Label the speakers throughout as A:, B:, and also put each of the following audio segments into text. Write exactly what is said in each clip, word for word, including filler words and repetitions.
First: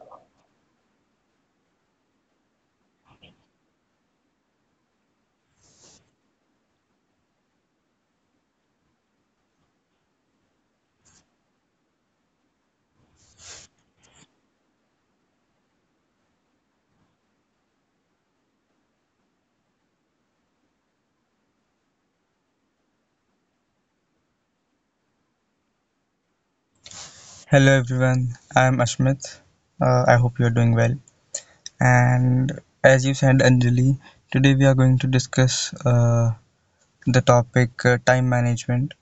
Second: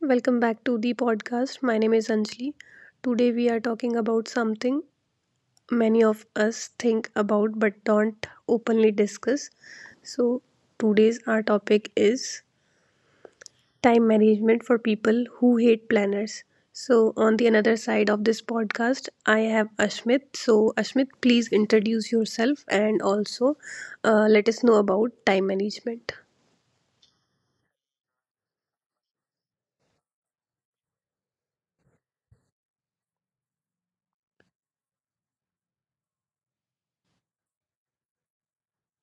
A: Welcome back to the podcast. My name is Anjali. Today we are talking about something many of us think about but don't openly discuss. So, Today's our topic is time management for people who hate planners. So, on the another side of this podcast, I have Ashmit. So, Ashmit, please introduce yourself and also uh, let us know about time management.
B: Hello everyone, I'm Ashmit. Uh, I hope you're doing well. And as you said, Anjali, today we are going to discuss uh, the topic uh, time management.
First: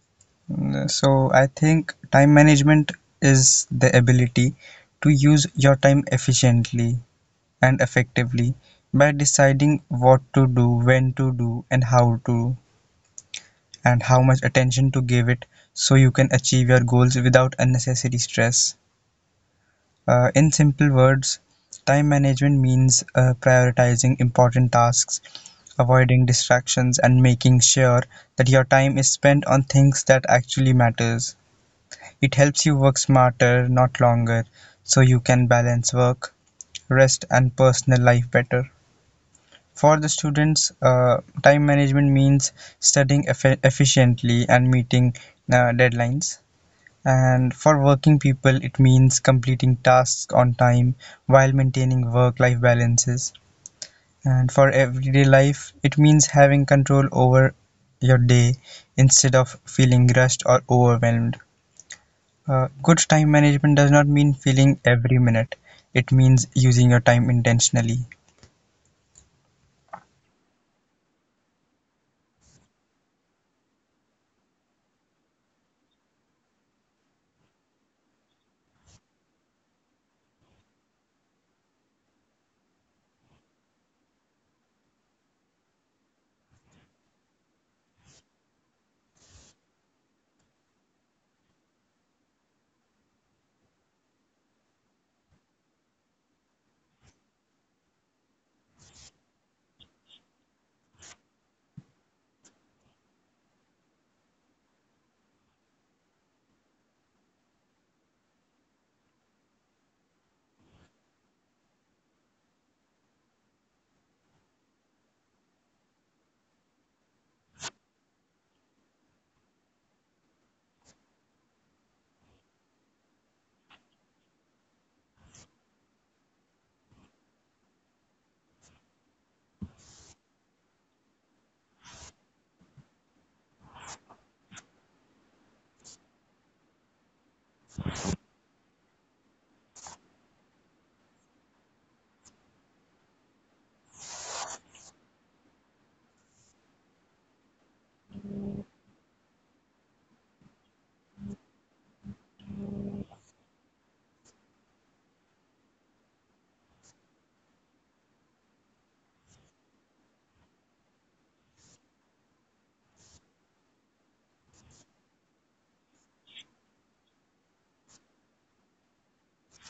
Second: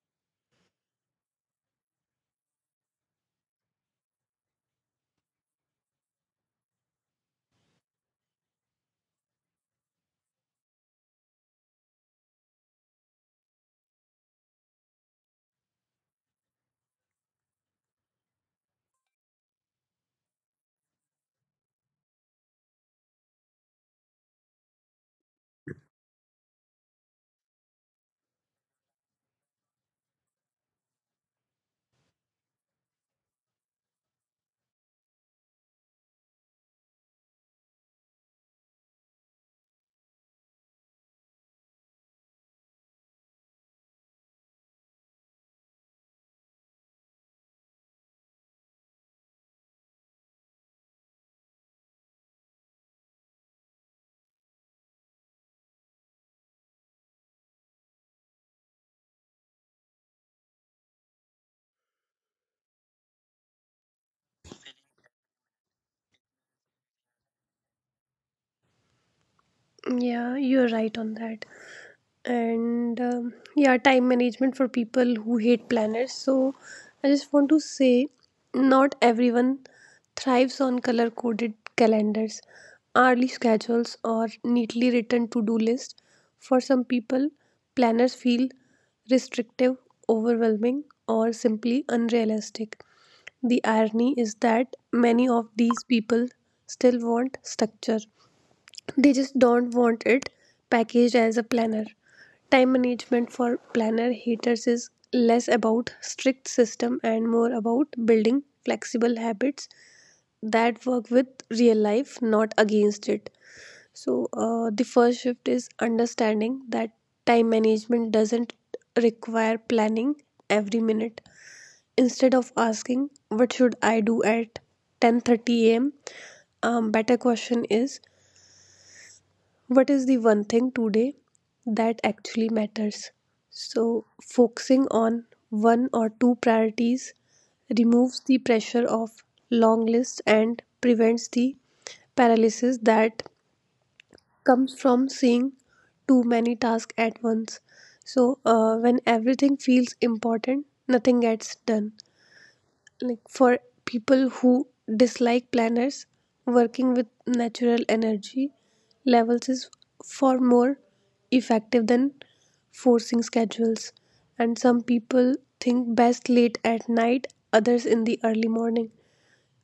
B: Mm, So, I think time management is the ability to use your time efficiently and effectively by deciding what to do, when to do, and how to, and how much attention to give it so you can achieve your goals without unnecessary stress. Uh, in simple words, time management means uh, prioritizing important tasks, avoiding distractions, and making sure that your time is spent on things that actually matters. It helps you work smarter, not longer, so you can balance work, rest, and personal life better. For the students, uh, time management means studying effi- efficiently and meeting uh, deadlines. And for working people, it means completing tasks on time while maintaining work life balances. And for everyday life, it means having control over your day instead of feeling rushed or overwhelmed. Uh, good time management does not mean feeling every minute, it means using your time intentionally.
A: Yeah, you're right on that. And um, yeah, time management for people who hate planners. So I just want to say not everyone thrives on color coded calendars, hourly schedules, or neatly written to do lists. For some people, planners feel restrictive, overwhelming, or simply unrealistic. The irony is that many of these people still want structure, they just don't want it packaged as a planner. Time management for planner haters is less about strict system and more about building flexible habits that work with real life, not against it. So, uh, the first shift is understanding that time management doesn't require planning every minute. Instead of asking, what should I do at ten thirty a m, um, better question is, what is the one thing today that actually matters? So, focusing on one or two priorities removes the pressure of long lists and prevents the paralysis that comes from seeing too many tasks at once. So, uh, when everything feels important, nothing gets done. Like for people who dislike planners, working with natural energy levels is far more effective than forcing schedules. And some people think best late at night, others in the early morning,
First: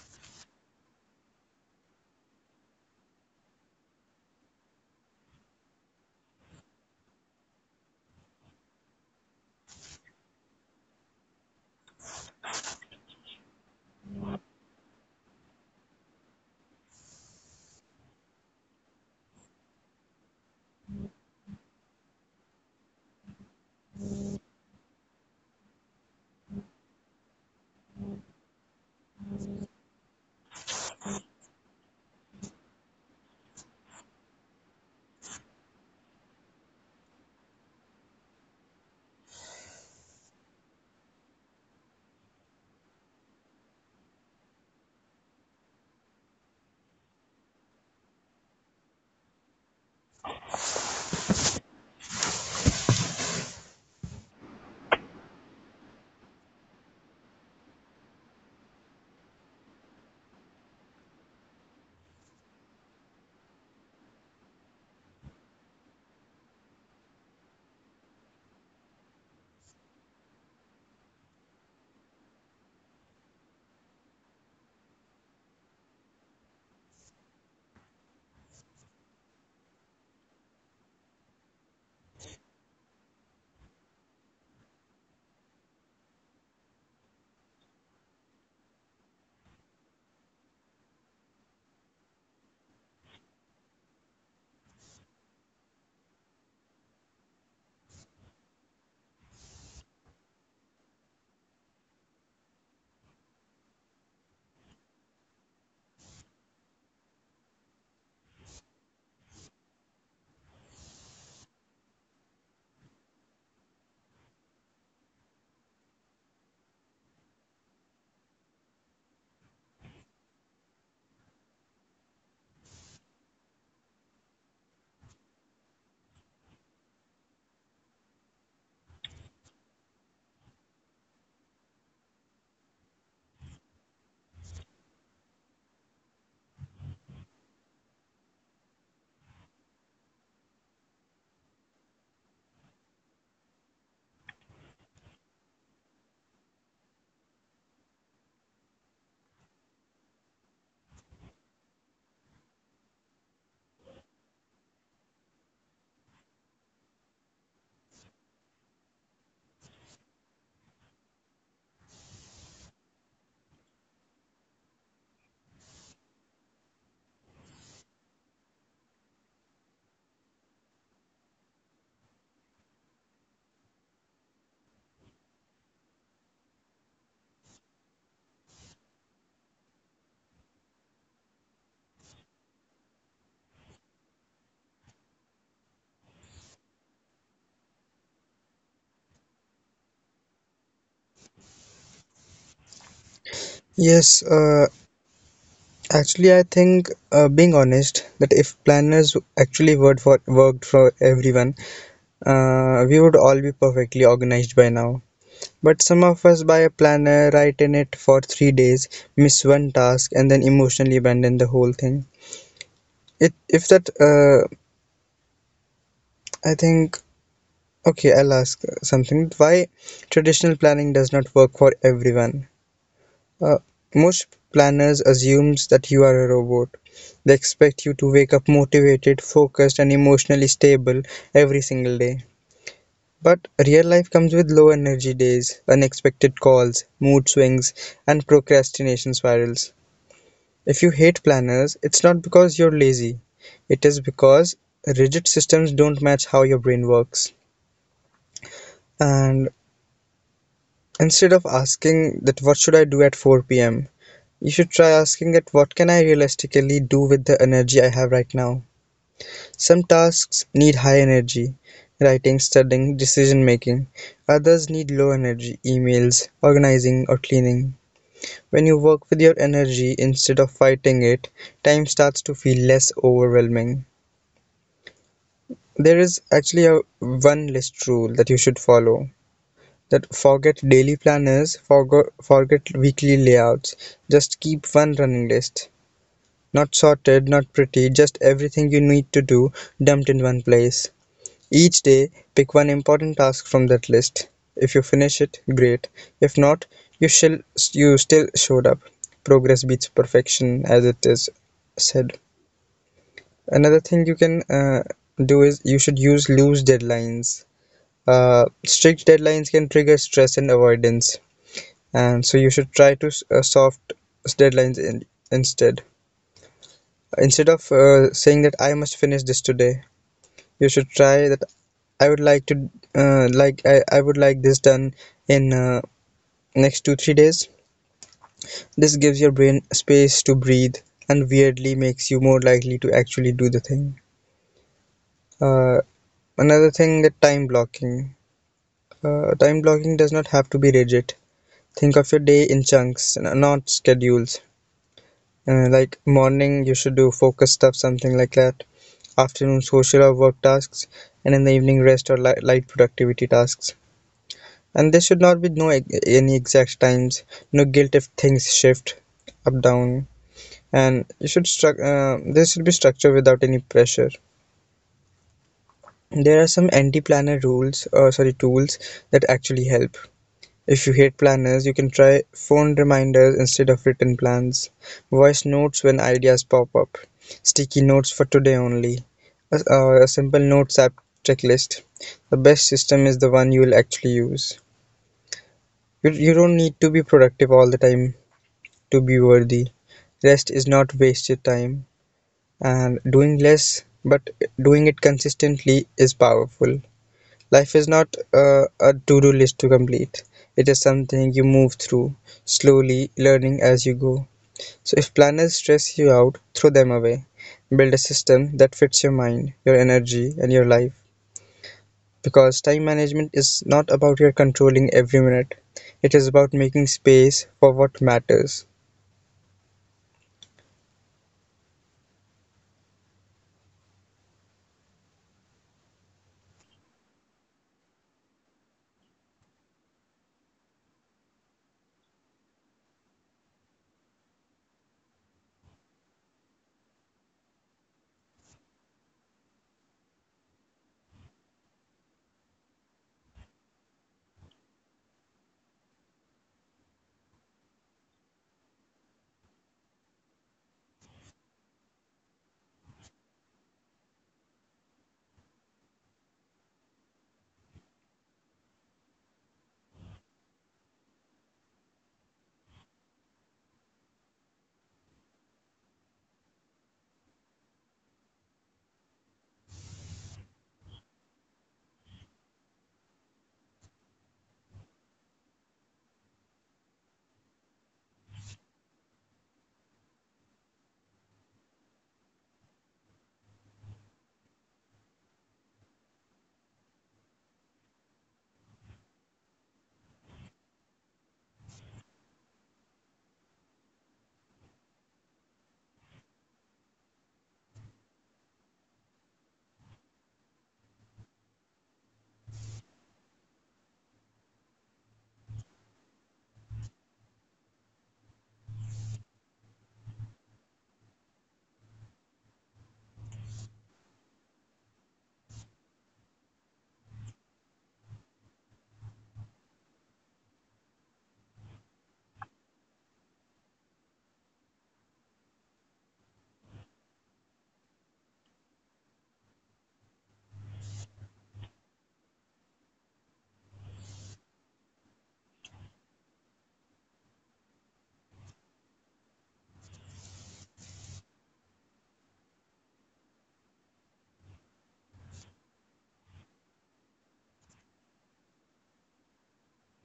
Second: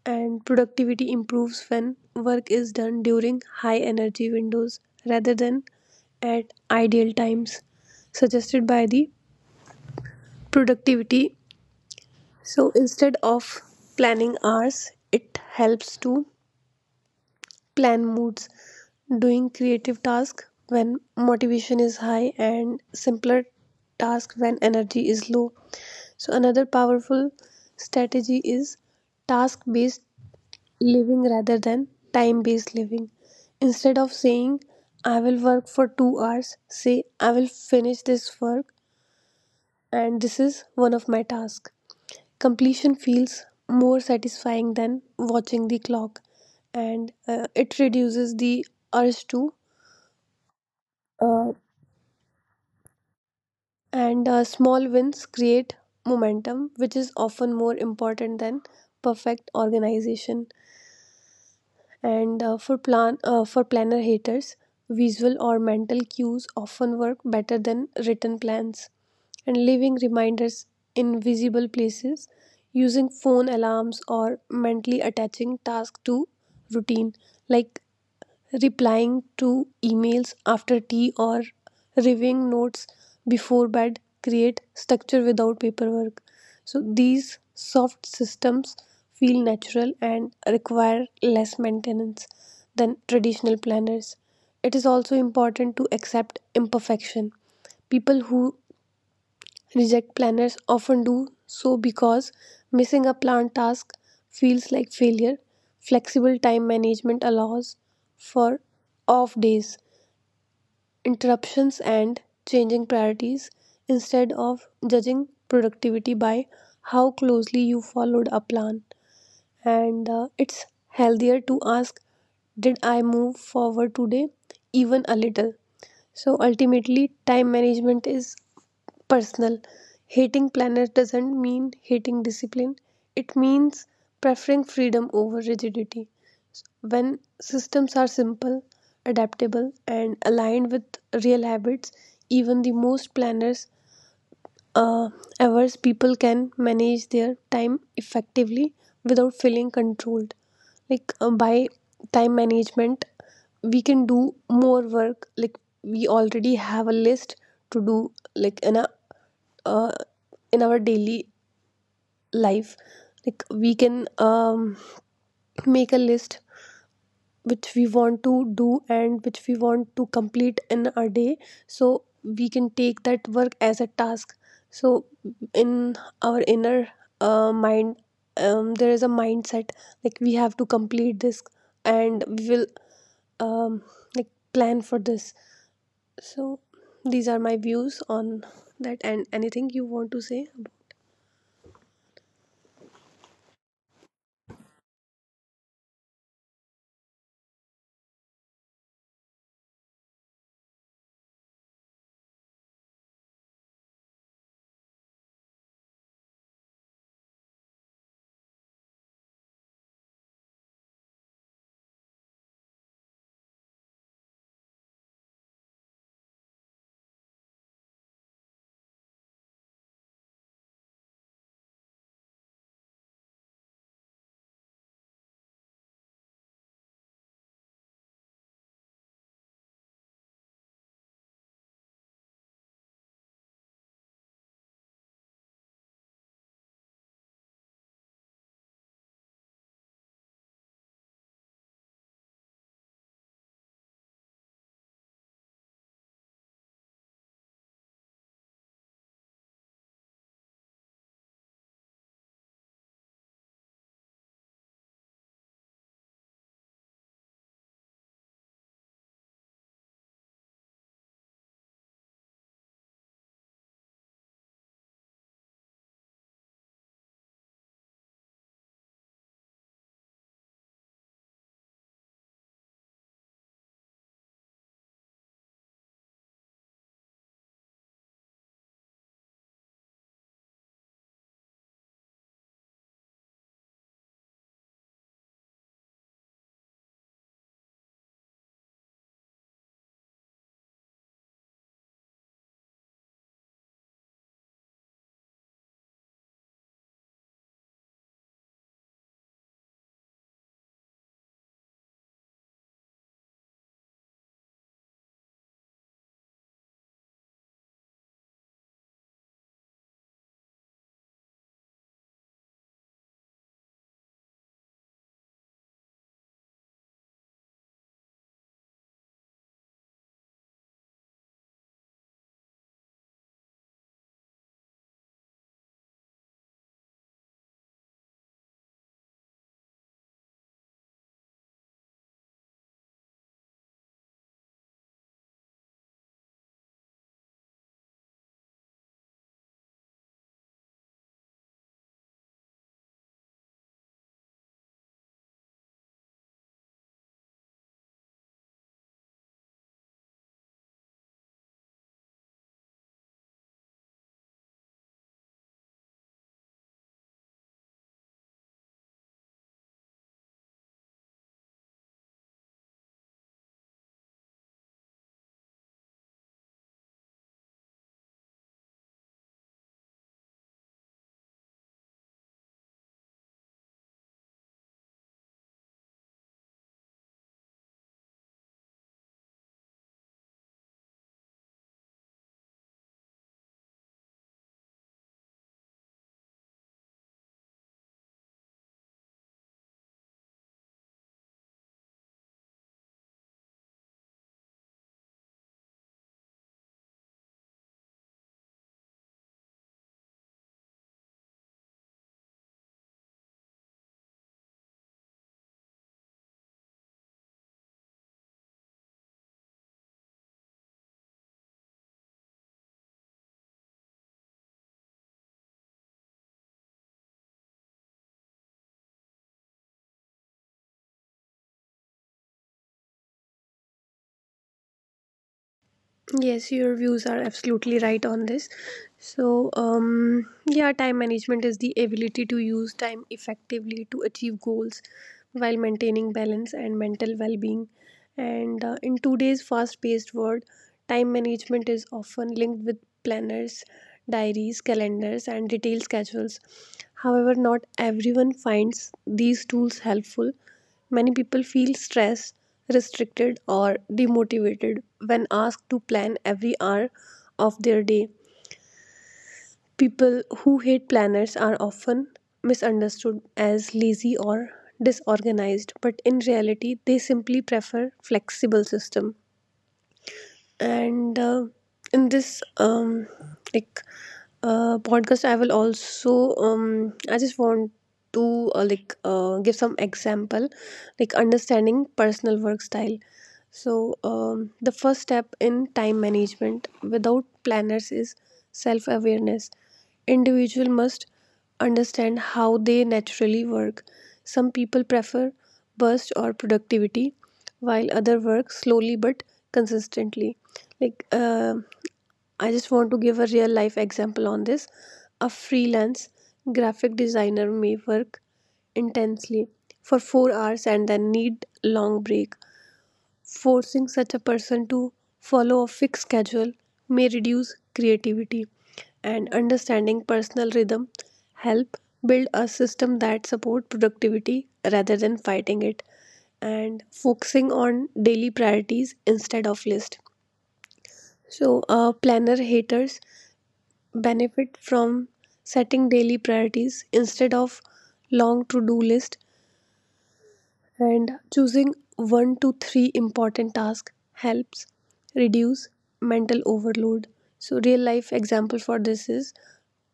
A: and productivity improves when work is done during high energy windows rather than at ideal times suggested by the productivity. So instead of planning hours, it helps to plan moods, doing creative tasks when motivation is high and simpler tasks when energy is low. So another powerful strategy is task based living rather than time based living. Instead of saying I will work for two hours, say I will finish this work and this is one of my tasks. Completion feels more satisfying than watching the clock, and uh, it reduces the urge to. Uh, and uh, small wins create momentum, which is often more important than perfect organization. And uh, for plan uh, for planner haters, visual or mental cues often work better than written plans. And leaving reminders in visible places, using phone alarms or mentally attaching tasks to routine like replying to emails after tea or reviewing notes before bed create structure without paperwork. So these soft systems feel natural and require less maintenance than traditional planners. It is also important to accept imperfection. People who reject planners often do so because missing a planned task feels like failure. Flexible time management allows for off days, interruptions, and changing priorities. Instead of judging productivity by how closely you followed a plan, and uh, it's healthier to ask, did I move forward today, even a little? So ultimately time management is personal. Hating planners doesn't mean hating discipline. It means preferring freedom over rigidity. When systems are simple, adaptable and aligned with real habits, even the most planners uh, hours people can manage their time effectively without feeling controlled. Like uh, by time management we can do more work. Like we already have a list to do, like in a uh, in our daily life, like we can um, make a list which we want to do and which we want to complete in a day. So we can take that work as a task. So in our inner uh, mind, um, there is a mindset like we have to complete this and we will um, like plan for this. So these are my views on that, and anything you want to say about.
B: Yes, uh, actually, I think, uh, being honest, that if planners actually worked for worked for everyone, uh, we would all be perfectly organized by now. But some of us buy a planner, write in it for three days, miss one task, and then emotionally abandon the whole thing. It if that uh, I think okay, I'll ask uh, something. Why traditional planning does not work for everyone? Uh, most planners assumes that you are a robot. They expect you to wake up motivated, focused, and emotionally stable every single day. But real life comes with low energy days, unexpected calls, mood swings, and procrastination spirals. If you hate planners, it's not because you're lazy. It is because rigid systems don't match how your brain works. And instead of asking that what should I do at four p m, you should try asking that what can I realistically do with the energy I have right now. Some tasks need high energy, writing, studying, decision making. Others need low energy, emails, organizing, or cleaning. When you work with your energy instead of fighting it, time starts to feel less overwhelming. There is actually a one list rule that you should follow that forget daily planners, forgo forget weekly layouts. Just keep one running list. Not sorted, not pretty, just everything you need to do dumped in one place. Each day, pick one important task from that list. If you finish it, great. If not, you shall you still showed up. Progress beats perfection, as it is said. Another thing you can uh, do is you should use loose deadlines. Uh, strict deadlines can trigger stress and avoidance, and so you should try to s- uh, soft deadlines in, instead. Instead of uh, saying that I must finish this today, you should try that I would like to uh, like I, I would like this done in uh, next two three days. This gives your brain space to breathe and weirdly makes you more likely to actually do the thing. Uh, another thing that time blocking. Uh, time blocking does not have to be rigid. Think of your day in chunks, n- not schedules. Uh, like morning, you should do focused stuff, something like that. Afternoon, social or work tasks, and in the evening, rest or li- light productivity tasks. And there should not be no e- any exact times. No guilt if things shift up down. And you should struc- uh, there should be structure without any pressure. There are some anti-planner rules, or sorry, tools that actually help. If you hate planners, you can try phone reminders instead of written plans, voice notes when ideas pop up, sticky notes for today only, a, uh, a simple notes app checklist. The best system is the one you will actually use. You, you don't need to be productive all the time to be worthy. Rest is not wasted time, and doing less but doing it consistently is powerful. Life is not uh, a to do list to complete, it is something you move through, slowly learning as you go. So, if planners stress you out, throw them away. Build a system that fits your mind, your energy, and your life. Because time management is not about your controlling every minute, it is about making space for what matters.
A: Yes, your views are absolutely right on this. So, um, yeah, time management is the ability to use time effectively to achieve goals while maintaining balance and mental well being. And uh, in today's fast paced world, time management is often linked with planners, diaries, calendars, and detailed schedules. However, not everyone finds these tools helpful. Many people feel stressed, restricted, or demotivated when asked to plan every hour of their day. People who hate planners are often misunderstood as lazy or disorganized, but in reality, they simply prefer flexible system. And uh, in this um, like uh, podcast I will also, um, I just want to uh, like uh, give some example like understanding personal work style. So um, the first step in time management without planners is self awareness. Individual must understand how they naturally work. Some people prefer burst or productivity, while other work slowly but consistently. Like uh, I just want to give a real life example on this. A freelance graphic designer may work intensely for four hours and then need long break. Forcing such a person to follow a fixed schedule may reduce creativity, and understanding personal rhythm help build a system that support productivity rather than fighting it. And focusing on daily priorities instead of list. So uh, planner haters benefit from setting daily priorities instead of long to do list, and choosing one to three important tasks helps reduce mental overload. So, real life example for this is,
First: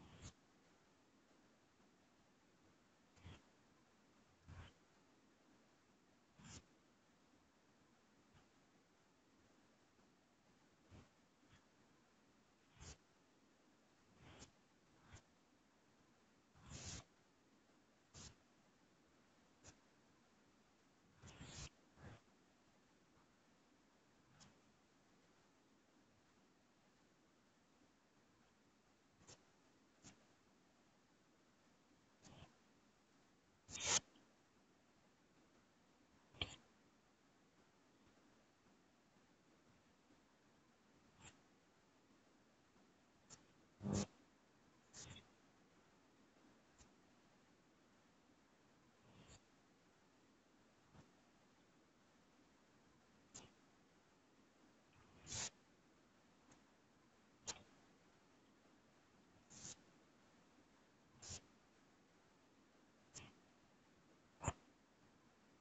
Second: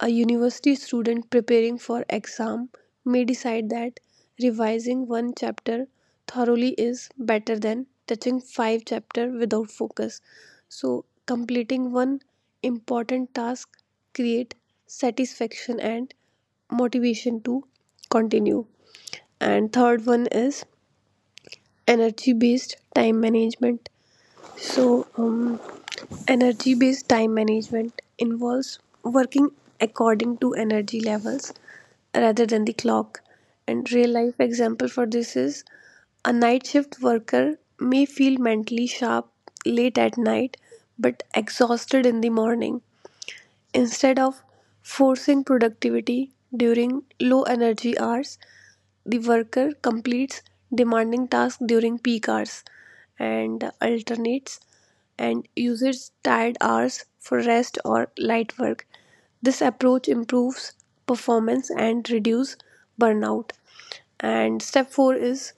A: a university student preparing for exam may decide that revising one chapter thoroughly is better than touching five chapter without focus. So, completing one important task create satisfaction and motivation to continue. And third one is energy based time management. So um, energy based time management involves working according to energy levels rather than the clock. And real life example for this is, a night shift worker may feel mentally sharp late at night but exhausted in the morning. Instead of forcing productivity during low energy hours, the worker completes demanding tasks during peak hours and alternates and uses tired hours for rest or light work. This approach improves performance and reduce burnout. And step four is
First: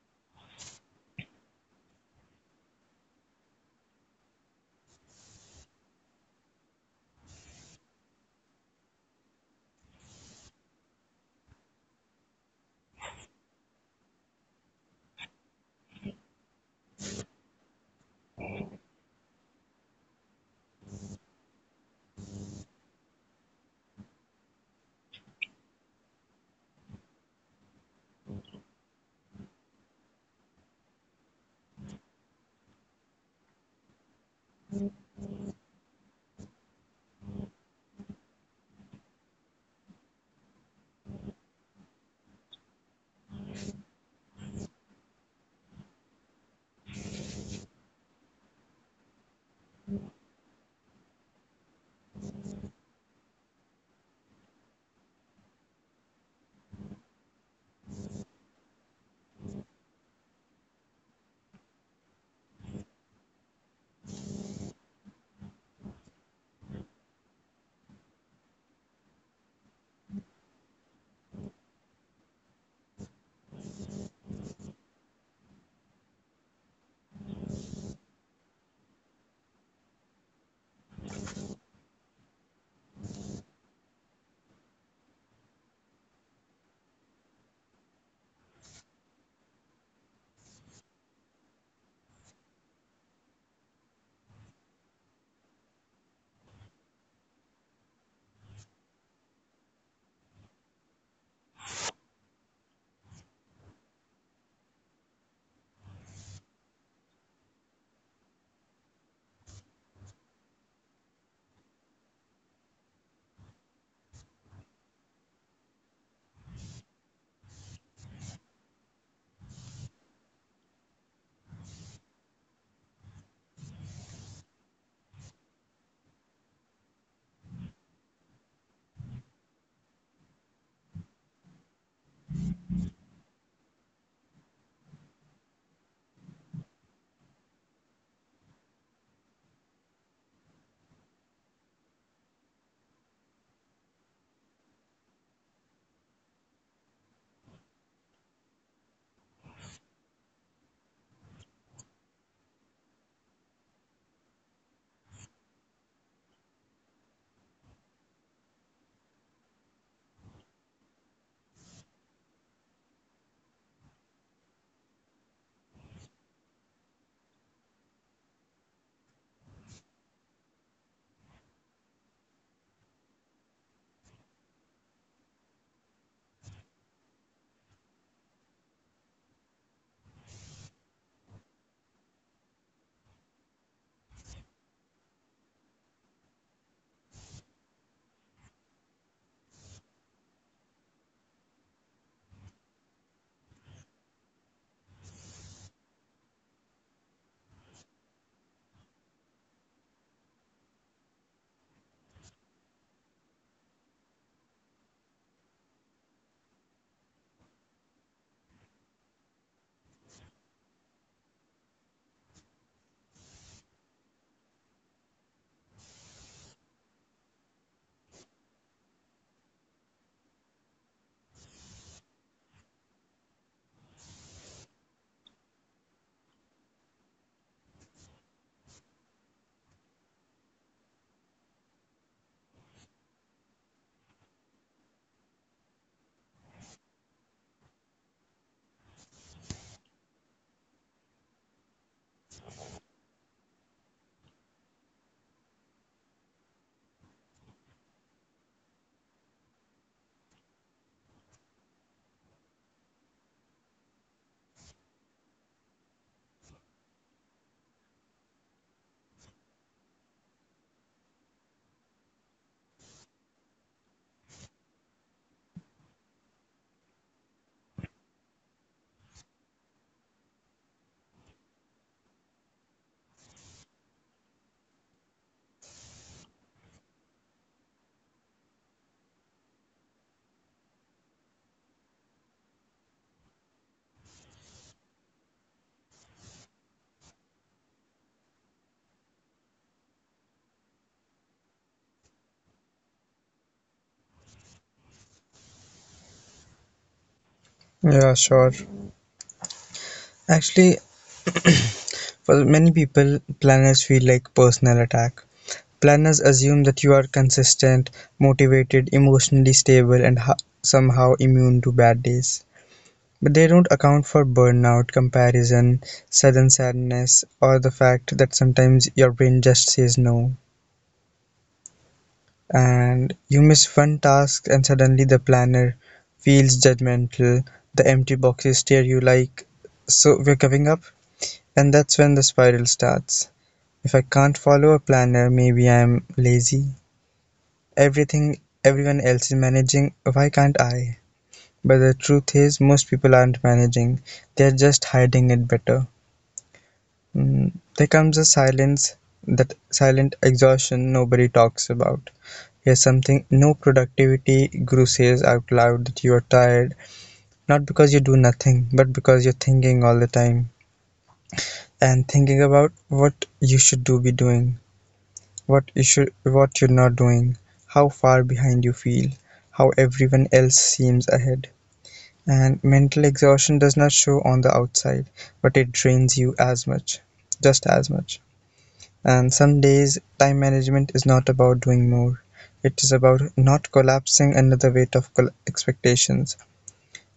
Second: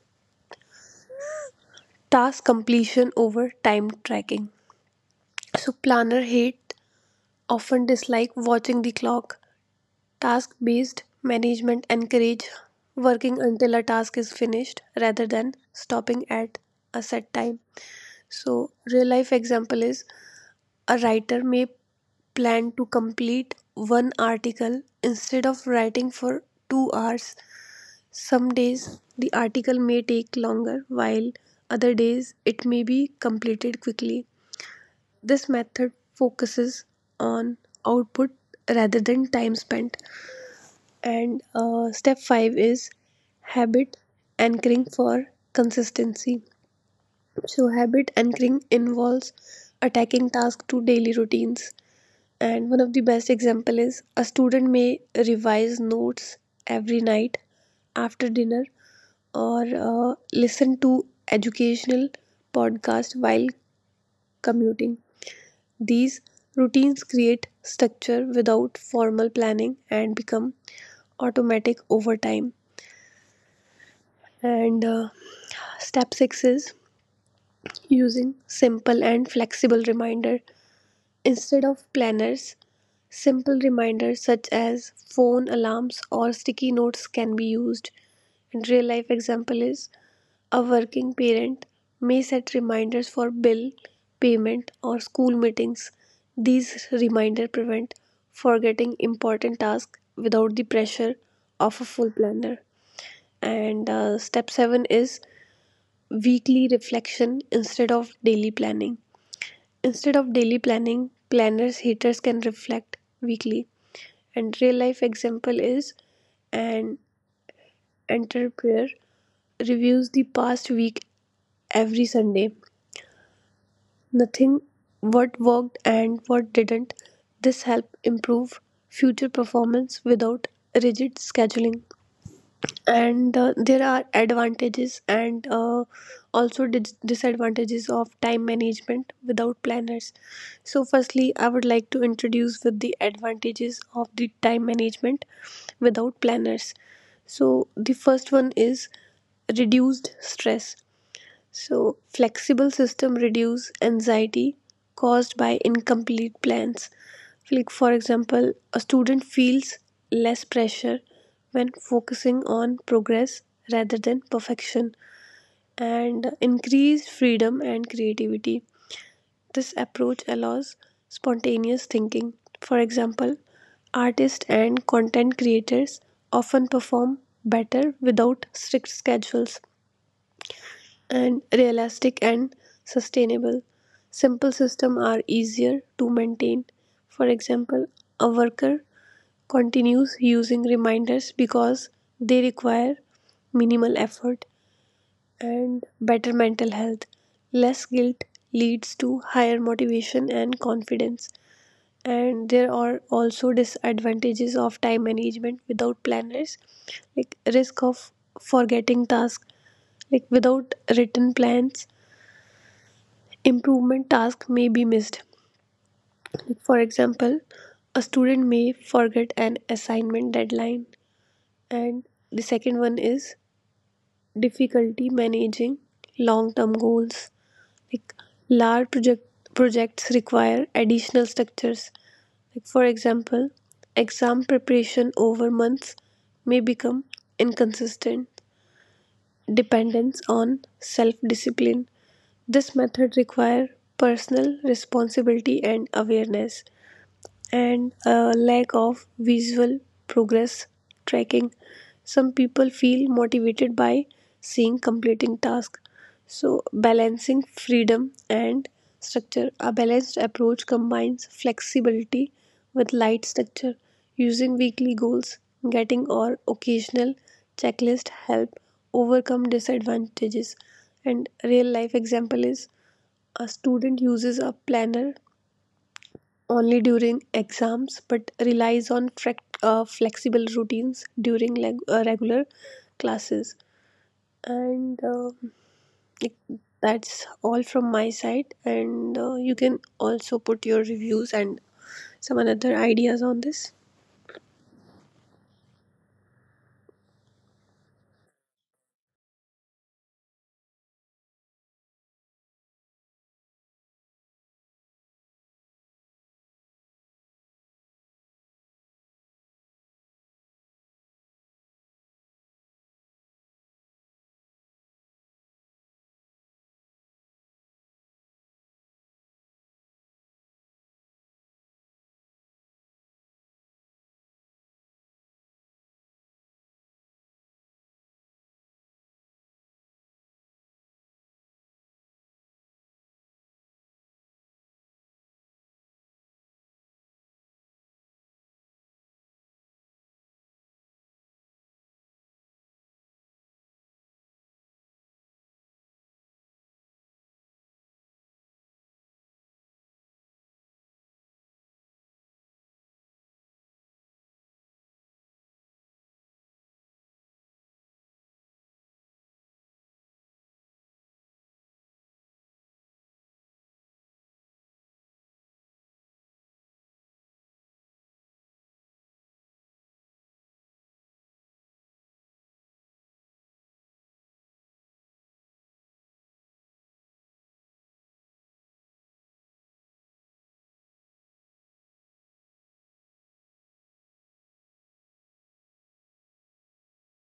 A: task completion over time tracking. So planner hate often dislike watching the clock. Task based management encourages working until a task is finished rather than stopping at a set time. So, real life example is, a writer may plan to complete one article instead of writing for two hours. Some days the article may take longer while other days it may be completed quickly. This method focuses on output rather than time spent. And uh, step five is habit anchoring for consistency. So, habit anchoring involves attaching tasks to daily routines. And one of the best example is, a student may revise notes every night after dinner, or uh, listen to educational podcast while commuting. These routines create structure without formal planning and become automatic over time. And uh, step six is using simple and flexible reminder. Instead of planners, simple reminders such as phone alarms or sticky notes can be used. And real life example is, a working parent may set reminders for bill payment or school meetings. These reminders prevent forgetting important tasks without the pressure of a full planner. And uh, step seven is weekly reflection instead of daily planning. Instead of daily planning, planners haters can reflect weekly. And real life example is, an entrepreneur reviews the past week every Sunday. Nothing what worked and what didn't. This help improve future performance without rigid scheduling. And uh, there are advantages and uh, also dis- disadvantages of time management without planners. So firstly I would like to introduce with the advantages of the time management without planners. So the first one is reduced stress. So, flexible system reduce anxiety caused by incomplete plans. Like for example, a student feels less pressure when focusing on progress rather than perfection. And increased freedom and creativity. This approach allows spontaneous thinking. For example, artists and content creators often perform better without strict schedules. And realistic and sustainable. Simple systems are easier to maintain. For example, a worker continues using reminders because they require minimal effort. And better mental health. Less guilt leads to higher motivation and confidence. And there are also disadvantages of time management without planners, like risk of forgetting tasks, like without written plans, improvement tasks may be missed. For example, a student may forget an assignment deadline. And the second one is difficulty managing long term goals. Like large project, projects require additional structures. Like for example, exam preparation over months may become inconsistent. Dependence on self discipline. This method require personal responsibility and awareness. And a lack of visual progress tracking. Some people feel motivated by seeing completing tasks. So, balancing freedom and structure. A balanced approach combines flexibility with light structure. Using weekly goals, getting or occasional checklist help overcome disadvantages. And real life example is, a student uses a planner only during exams but relies on frec- uh, flexible routines during leg- uh, regular classes. And uh, like, that's all from my side, and uh, you can also put your reviews and some other ideas on this.
B: Yeah, sure. Actually, for many people, planners feel like personal attack. Planners assume that you are consistent, motivated, emotionally stable, and ha- somehow immune to bad days. But they don't account for burnout, comparison, sudden sadness, or the fact that sometimes your brain just says no. And you miss one task, and suddenly the planner feels judgmental. The empty boxes stare you like, so we're giving up? And that's when the spiral starts. If I can't follow a planner maybe I'm lazy. Everything Everyone else is managing, why can't I? But the truth is, most people aren't managing, they're just hiding it better. Mm, there comes a silence, that silent exhaustion nobody talks about. Here's something no productivity guru says out loud that you are tired, not because you do nothing, but because you're thinking all the time and thinking about what you should do be doing. what you should what you're not doing, how far behind you feel, how everyone else seems ahead. And mental exhaustion does not show on the outside, but it drains you as much just as much. And some days time management is not about doing more, it is about not collapsing under the weight of col- expectations.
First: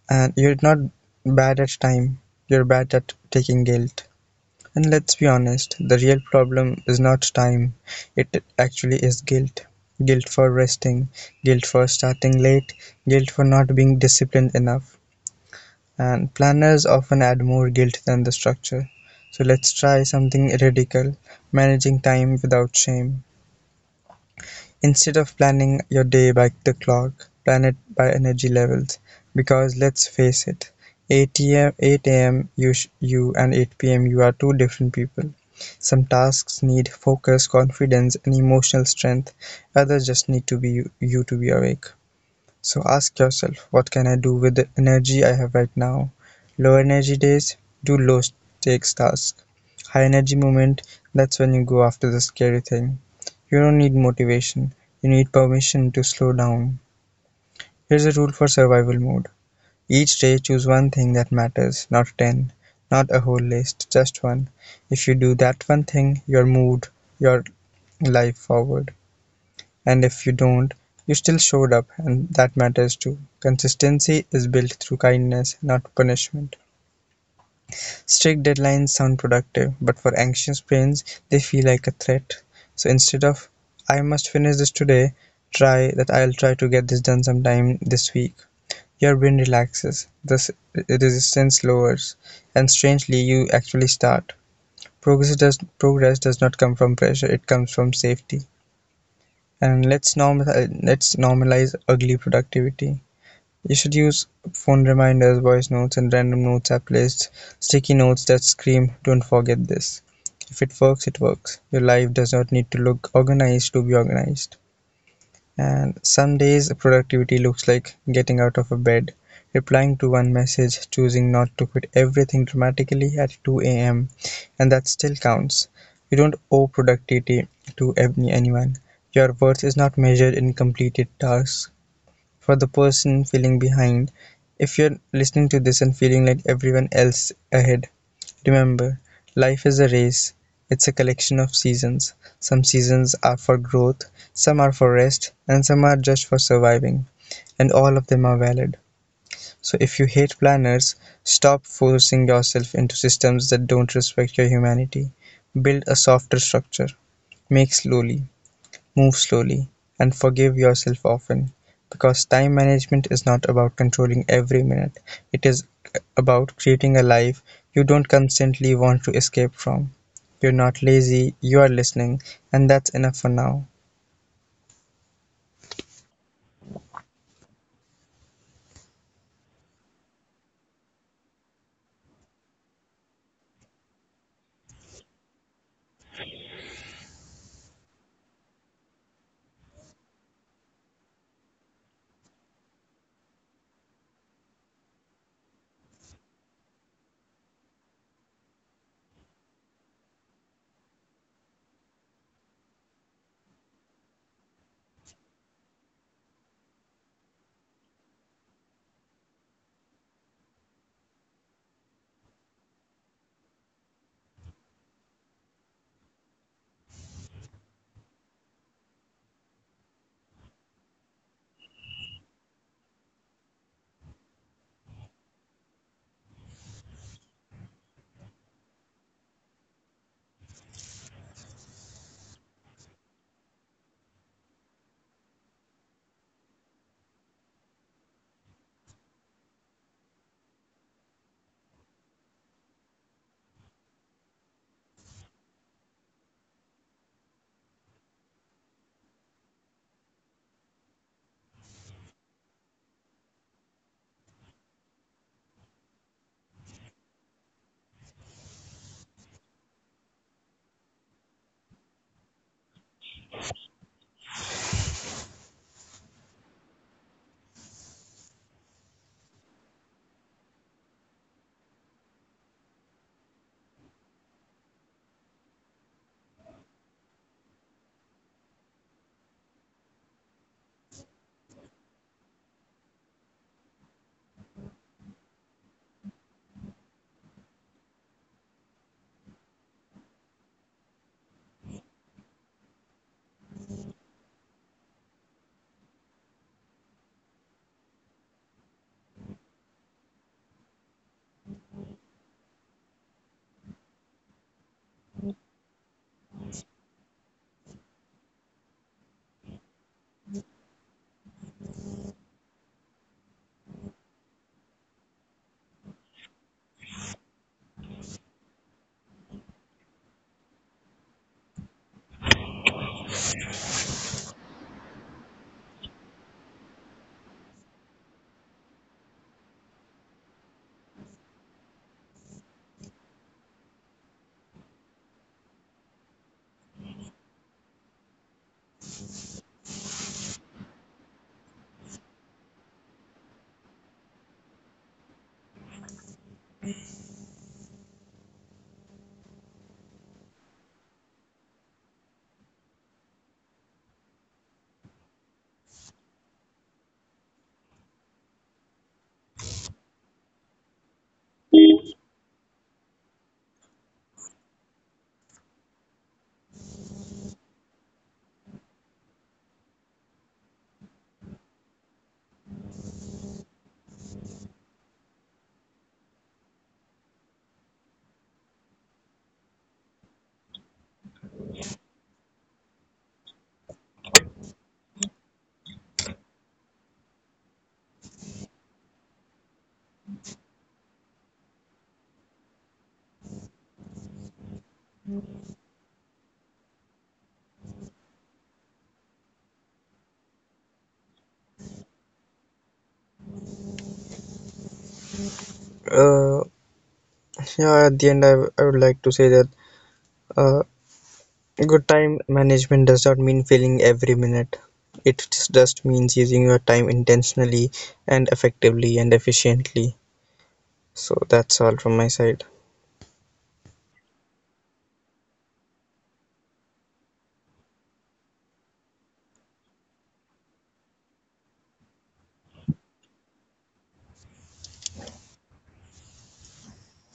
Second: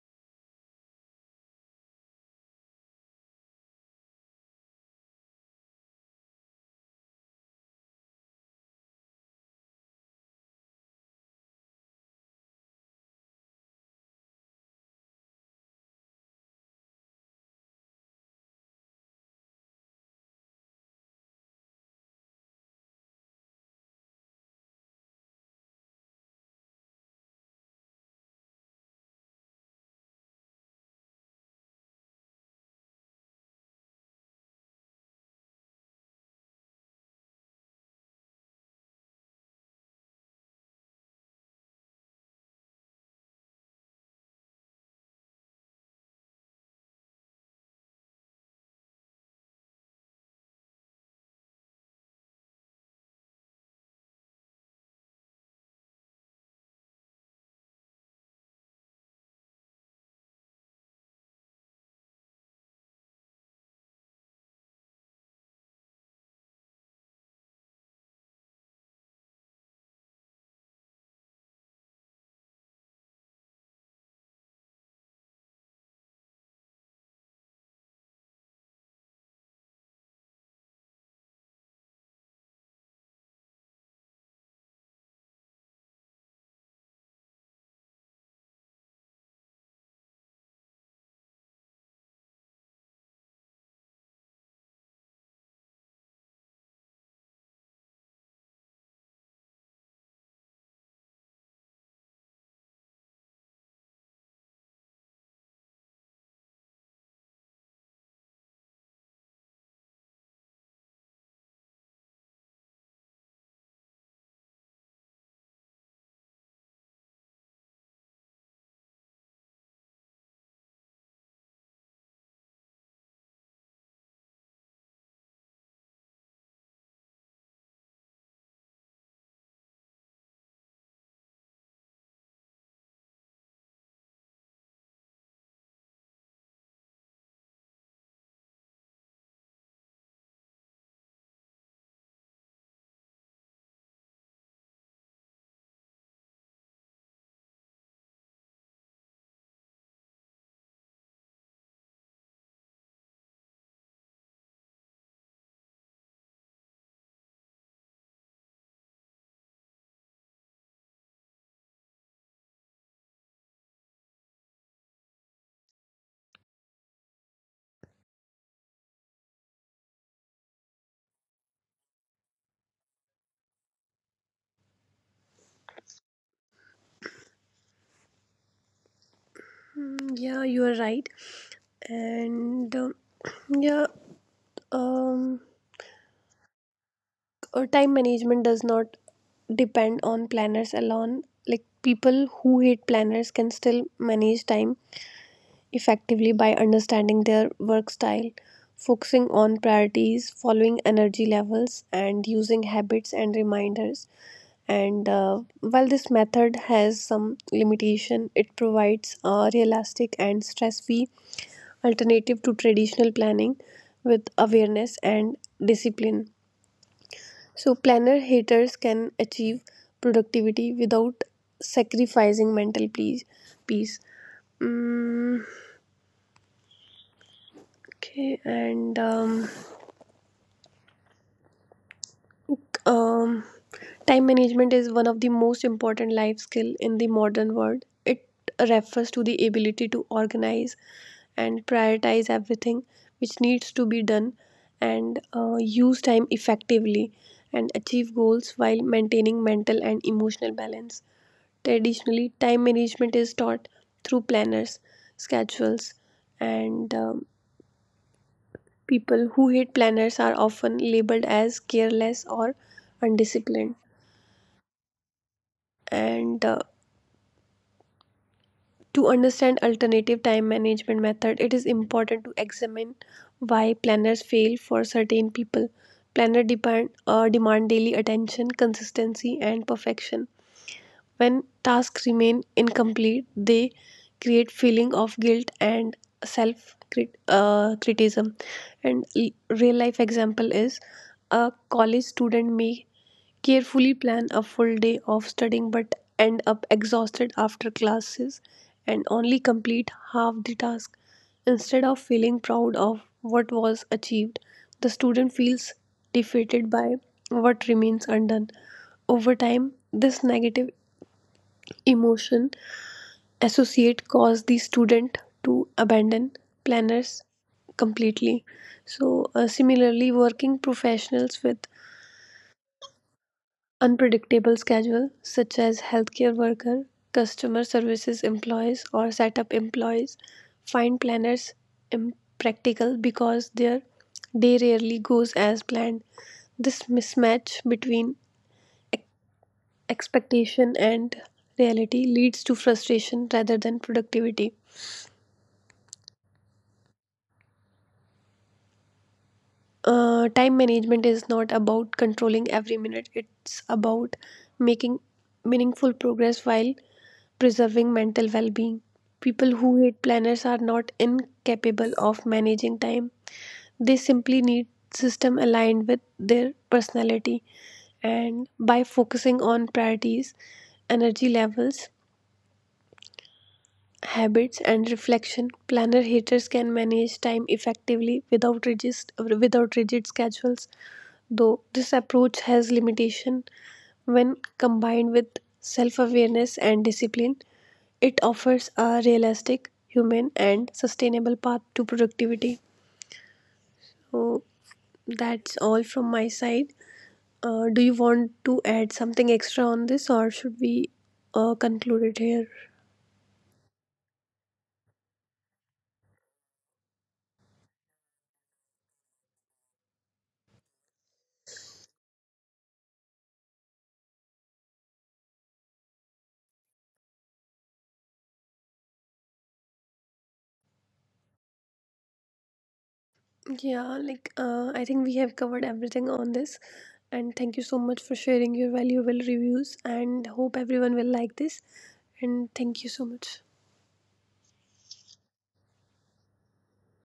B: And you're not bad at time, you're bad at taking guilt. And let's be honest, the real problem is not time, it actually is guilt. Guilt for resting, guilt for starting late, guilt for not being disciplined enough. And planners often add more guilt than the structure. So let's try something radical, managing time without shame. Instead of planning your day by the clock, plan it by energy levels. Because let's face it, eight a m. You, you and eight p m you are two different people. Some tasks need focus, confidence, and emotional strength. Others just need to be you, you to be awake. So ask yourself, what can I do with the energy I have right now? Low energy days, do low stakes tasks. High energy moment, that's when you go after the scary thing. You don't need motivation, you need permission to slow down. Here's a rule for survival mode. Each day choose one thing that matters, not ten, not a whole list, just one. If you do that one thing, you're moved your life forward. And if you don't, you still showed up and that matters too. Consistency is built through kindness, not punishment. Strict deadlines sound productive, but for anxious brains, they feel like a threat. So instead of I must finish this today, try that I'll try to get this done sometime this week. Your brain relaxes, the resistance lowers, and strangely you actually start. Progress does progress does not come from pressure, it comes from safety. and let's normal let's normalize ugly productivity. You should use phone reminders, voice notes, and random notes app lists, sticky notes that scream don't forget this. If it works, it works. Your life does not need to look organized to be organized. And some days productivity looks like getting out of bed, replying to one message, choosing not to quit everything dramatically at two a.m, and that still counts. You don't owe productivity to ev- anyone. Your worth is not measured in completed tasks. For the person feeling behind, if you're listening to this and feeling like everyone else ahead, remember, life is a race, it's a collection of seasons. Some seasons are for growth, some are for rest, and some are just for surviving. And all of them are valid. So if you hate planners, stop forcing yourself into systems that don't respect your humanity. Build a softer structure. Make slowly. Move slowly, and forgive yourself often, because time management is not about controlling every minute. It is about creating a life you don't constantly want to escape from. You're not lazy, you are listening, and that's enough for now.
A: Mm, yeah, you are right. And um, yeah um uh, time management does not depend on planners alone. Like people who hate planners can still manage time effectively by understanding their work style, focusing on priorities, following energy levels, and using habits and reminders. And uh, while this method has some limitation, it provides a realistic and stress-free alternative to traditional planning with awareness and discipline. So, planner haters can achieve productivity without sacrificing mental peace. peace. Mm, Okay, and um, um, time management is one of the most important life skill in the modern world. It refers to the ability to organize and prioritize everything which needs to be done, and uh, use time effectively and achieve goals while maintaining mental and emotional balance. Traditionally, time management is taught through planners, schedules, and um, people who hate planners are often labeled as careless or undisciplined. And uh, to understand alternative time management method, it is important to examine why planners fail for certain people. Planner depend, uh, demand daily attention, consistency, and perfection. When tasks remain incomplete, they create feeling of guilt and self crit- uh, criticism. And l- real life example is, a college student may carefully plan a full day of studying but end up exhausted after classes and only complete half the task. Instead of feeling proud of what was achieved, the student feels defeated by what remains undone. Over time, this negative emotion associate cause the student to abandon planners completely. So uh, similarly working professionals with unpredictable schedule such as healthcare worker, customer services employees or setup employees find planners impractical because their day rarely goes as planned. This mismatch between expectation and reality leads to frustration rather than productivity. Uh, time management is not about controlling every minute. It's about making meaningful progress while preserving mental well-being. People who hate planners are not incapable of managing time, they simply need system aligned with their personality. And by focusing on priorities, energy levels, habits and reflection, planner haters can manage time effectively without rigid without rigid schedules. Though this approach has limitation, when combined with self-awareness and discipline, it offers a realistic human and sustainable path to productivity. So that's all from my side. Uh, do you want to add something extra on this or should we uh, conclude it here?
B: Uh, yeah, at the end, I, w- I would like to say that uh, good time management does not mean filling every minute. It just just means using your time intentionally and effectively and efficiently. So that's all from my side.
A: Yeah, like uh, I think we have covered everything on this. And thank you so much for sharing your valuable reviews. And hope everyone will like this. And thank you so much.